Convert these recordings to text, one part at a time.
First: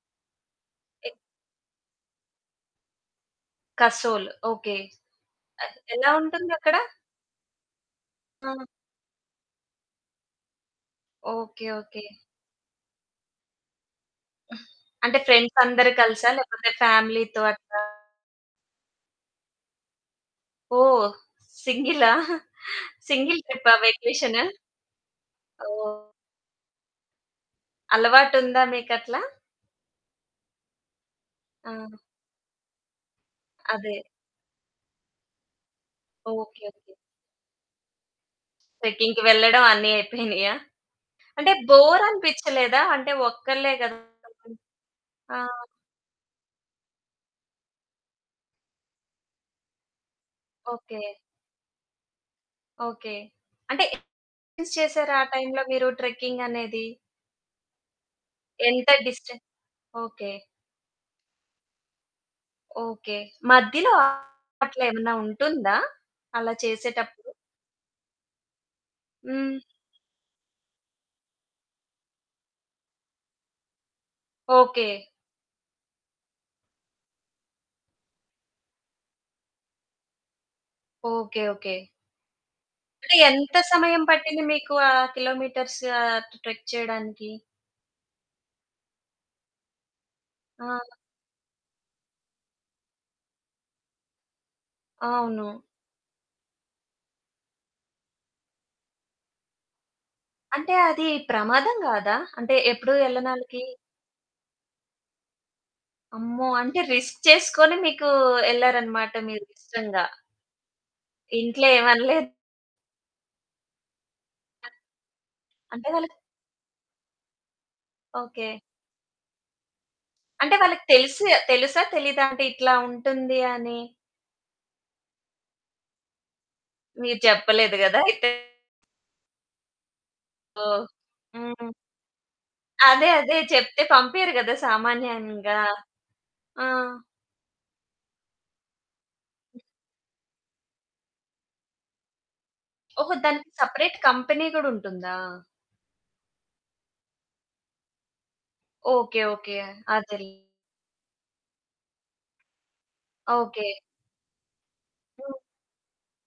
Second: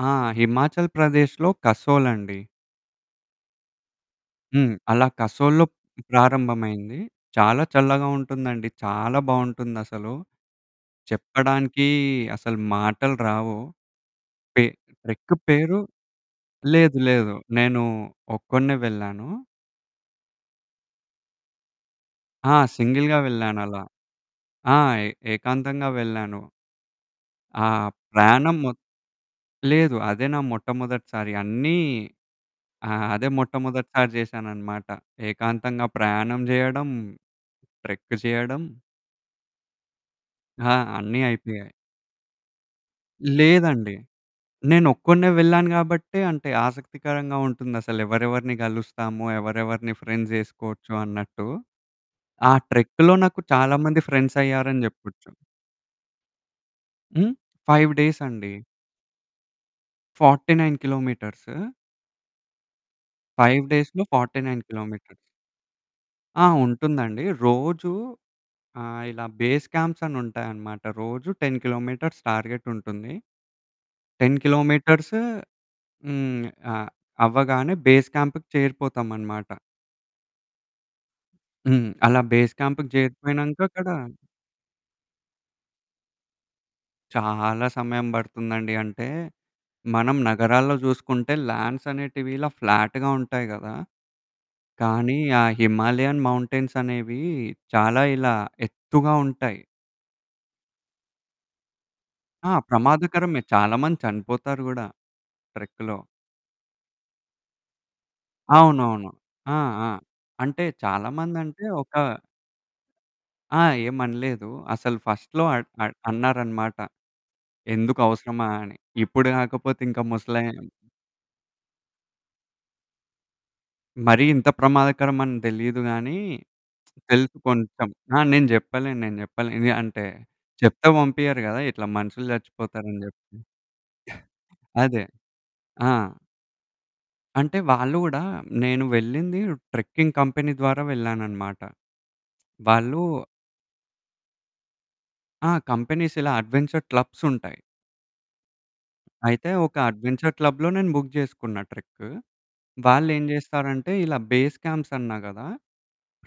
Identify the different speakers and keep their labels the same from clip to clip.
Speaker 1: ఆ! హిమాచల్‌
Speaker 2: ఏ
Speaker 1: ప్రదేశ్‌లో కసోల్ అండి.
Speaker 2: కసోల్,
Speaker 1: హ్మ్.
Speaker 2: ఓకె.
Speaker 1: అలా కసోల్‌లో
Speaker 2: ఎలా ఉంటుందక్కడా?
Speaker 1: ప్రారంభమైంది, చాలా చల్లగా
Speaker 2: ఆ!
Speaker 1: ఉంటుందండి, చాలా బావుంటుందసలు,
Speaker 2: ఓకె.
Speaker 1: చెప్పడానికీ
Speaker 2: ఓకె.
Speaker 1: అసలు మాటలు రావు. పె
Speaker 2: అంటే
Speaker 1: ట్రెక్కు
Speaker 2: ఫ్రెండ్స్
Speaker 1: పేరు
Speaker 2: అందరు కలిసా? లేకపోతే
Speaker 1: లేదు లేదు
Speaker 2: ఫ్యామిలీతో అట్లా
Speaker 1: నేను ఒక్కడినే వెళ్ళాను.
Speaker 2: ఓహ్! సింగిలా?
Speaker 1: ఆ! సింగిల్‌గా
Speaker 2: సింగిల్ ట్రిప్పా?
Speaker 1: వెళ్ళానలా,
Speaker 2: వెకేషను.
Speaker 1: ఆ! ఏ -ఏకాంతంగా
Speaker 2: ఓహ్!
Speaker 1: వెళ్ళాను. ఆ! ప్రాణం
Speaker 2: అలవాటుందా
Speaker 1: మొ
Speaker 2: మీకట్లా?
Speaker 1: లేదు అదే నా మొట్టమొదటిసారి అన్నీ
Speaker 2: ఆ!
Speaker 1: ఆ! అదే
Speaker 2: అదే.
Speaker 1: మొట్టమొదటిసారి చేశానన్నమాట. ఏకాంతంగా ప్రయాణం
Speaker 2: ఓకె.
Speaker 1: చేయడం,
Speaker 2: ఓకె.
Speaker 1: ట్రెక్కు చేయడం
Speaker 2: ట్రెక్కింగ్‌కి వెళ్లడం అన్ని అయిపోయినాయా?
Speaker 1: ఆ! అన్ని
Speaker 2: అంటే
Speaker 1: అయిపోయాయి.
Speaker 2: బోరనిపిచ్చలేదా అంటే ఒక్కలే
Speaker 1: లేదండి.
Speaker 2: కదా! [unintelligible]
Speaker 1: నేనొక్కడినే
Speaker 2: ఆ!
Speaker 1: వెళ్ళాను కాబట్టే, అంటే ఆసక్తికరంగా ఉంటుందసలు ఎవరెవరిని కలుస్తాము, ఎవరెవరిని ఫ్రెండ్స్ జేసుకోవచ్చు,
Speaker 2: ఓకె.
Speaker 1: అన్నట్టు. ఆ ట్రెక్‌లో
Speaker 2: ఓకె.
Speaker 1: నాకు చాలా
Speaker 2: అంటే
Speaker 1: మంది
Speaker 2: ఎన్ని
Speaker 1: ఫ్రెండ్స్
Speaker 2: డేస్
Speaker 1: అయ్యారని
Speaker 2: చేసారు ఆ
Speaker 1: జెప్పొచ్చు.
Speaker 2: టైంలో మీరు ట్రెక్కింగ్ అనేది.
Speaker 1: హ్మ్. 5 డేసండి.
Speaker 2: ఎంత డిస్టె ఓకె.
Speaker 1: 49 కిలోమీటర్స్.
Speaker 2: ఓకె.
Speaker 1: 5
Speaker 2: మధ్యలో
Speaker 1: డేస్‌లో, 49
Speaker 2: అట్లా ఏమైనా
Speaker 1: కిలోమీటర్స్.
Speaker 2: ఉంటుందా?
Speaker 1: ఆ!
Speaker 2: అలా
Speaker 1: ఉంటుందండి.
Speaker 2: చేసేటప్పుడు?
Speaker 1: రోజూ ఆహ్, ఇలా
Speaker 2: హ్మ్.
Speaker 1: బేస్ క్యాంప్స్ అనుంటాయనమాట, రోజు 10 కిలోమీటర్స్ టార్గెట్ ఉంటుంది. 10
Speaker 2: ఓకె.
Speaker 1: కిలోమీటర్స్ హ్మ్, అ అవ్వగానే బేస్ క్యాంప్‌కి చేరిపోతాం అనమాట.
Speaker 2: ఓకె. ఓకె.
Speaker 1: హ్మ్. అలా బేస్ క్యాంప్‌కి
Speaker 2: అంటే, ఎంత
Speaker 1: జేరిపోయినంక అక్కడ
Speaker 2: సమయం పట్టింది మీకు ఆ కిలోమీటర్స్, ఆహ్, టు ట్రెక్ చేయడానికి?
Speaker 1: చాలా సమయం పడుతుందండి. అంటే, మనం నగరాల్లో
Speaker 2: ఆ!
Speaker 1: జూసుకుంటే ల్యాండ్స్ అనేటివి, ఇలా ఫ్లాట్‌గా ఉంటాయి గదా! కానీ ఆ
Speaker 2: అవును.
Speaker 1: హిమాలయన్ మౌంటైన్స్ అనేవీ, చాలా ఇలా ఎత్తుగా ఉంటాయి.
Speaker 2: అంటే అది ప్రమాదం గాదా?
Speaker 1: ఆ
Speaker 2: అంటే ఎప్పుడు
Speaker 1: ప్రమాదకరమే.
Speaker 2: ఎల్లనాల్లకీ.
Speaker 1: చాలా మంది చనిపోతారు కూడా ట్రెక్‌లో.
Speaker 2: అమ్మో! అంటే రిస్క్ చేసుకొని మీకు
Speaker 1: అవునవును.
Speaker 2: ఎళ్లారనమాట మీరు
Speaker 1: ఆ! ఆ!
Speaker 2: ఇష్టంగా.
Speaker 1: అంటే చాలామందంటే
Speaker 2: ఇంట్లో ఏం
Speaker 1: ఒక
Speaker 2: అనలేద్
Speaker 1: ఆ! ఏమనలేదు. అసలు ‌ఫస్ట్‌లో అడ్
Speaker 2: అంటే
Speaker 1: అడ్
Speaker 2: వాళ్ళకి
Speaker 1: అన్నారనమాట. ఎందుకు అవసరమా
Speaker 2: ఓకె.
Speaker 1: అని, ఇప్పుడు గాకపోతే ఇంక
Speaker 2: అంటే
Speaker 1: ముసలము
Speaker 2: వాళ్ళకి తెలుసు తెలుసా, తెలియదా అంటే ఇట్లా ఉంటుంది అని?
Speaker 1: మరీ ఇంత ప్రమాదకరం అని తెలియదు గానీ,
Speaker 2: మీరు
Speaker 1: తెలుసు
Speaker 2: చెప్పలేదు
Speaker 1: కొంచెం
Speaker 2: గదా!
Speaker 1: ఆహ్,
Speaker 2: అయితే.
Speaker 1: నేను జెప్పలేను, నేను జెప్పలేను అంటే
Speaker 2: ఓహ్!
Speaker 1: చెప్తే పంపియ్యరు గదా!
Speaker 2: హ్మ్.
Speaker 1: ఇట్లా మనుషులు జచ్చిపోతారు అని
Speaker 2: అదే, అదే,
Speaker 1: జెప్పి.
Speaker 2: చెప్తే పంపియ్యరు గదా
Speaker 1: అదే.
Speaker 2: సామాన్యంగా.
Speaker 1: ఆ!
Speaker 2: ఆ!
Speaker 1: అంటే, వాళ్ళు గూడా నేను వెళ్ళింది ట్రెక్కింగ్ కంపెనీ ద్వారా వెళ్ళాననమాట. వాళ్ళు
Speaker 2: ఓహో! దానికి సెపరేట్ కంపెనీ గూడుంటుందా?
Speaker 1: ఆ! కంపెనీస్ ఇలా అడ్వెంచర్ క్లబ్సుంటాయి...
Speaker 2: ఓకె.
Speaker 1: అయితే,
Speaker 2: ఓకె.
Speaker 1: ఒక
Speaker 2: అదెల్
Speaker 1: అడ్వెంచర్ క్లబ్‌లో నేను బుక్ చేసుకున్, ట్రెక్కు. వాళ్ళేం
Speaker 2: ఓకె.
Speaker 1: జేస్తారంటే, ఇలా బేస్ క్యాంప్స్ అన్నా
Speaker 2: హ్మ్.
Speaker 1: గదా!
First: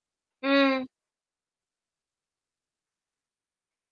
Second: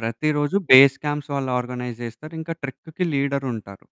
Speaker 1: ప్రతిరోజు
Speaker 2: హ్మ్.
Speaker 1: బేస్ క్యాంప్స్ వాళ్ళు ఆర్గనైజ్ జేస్తారింకా ట్రెక్కుకి లీడరుంటారు.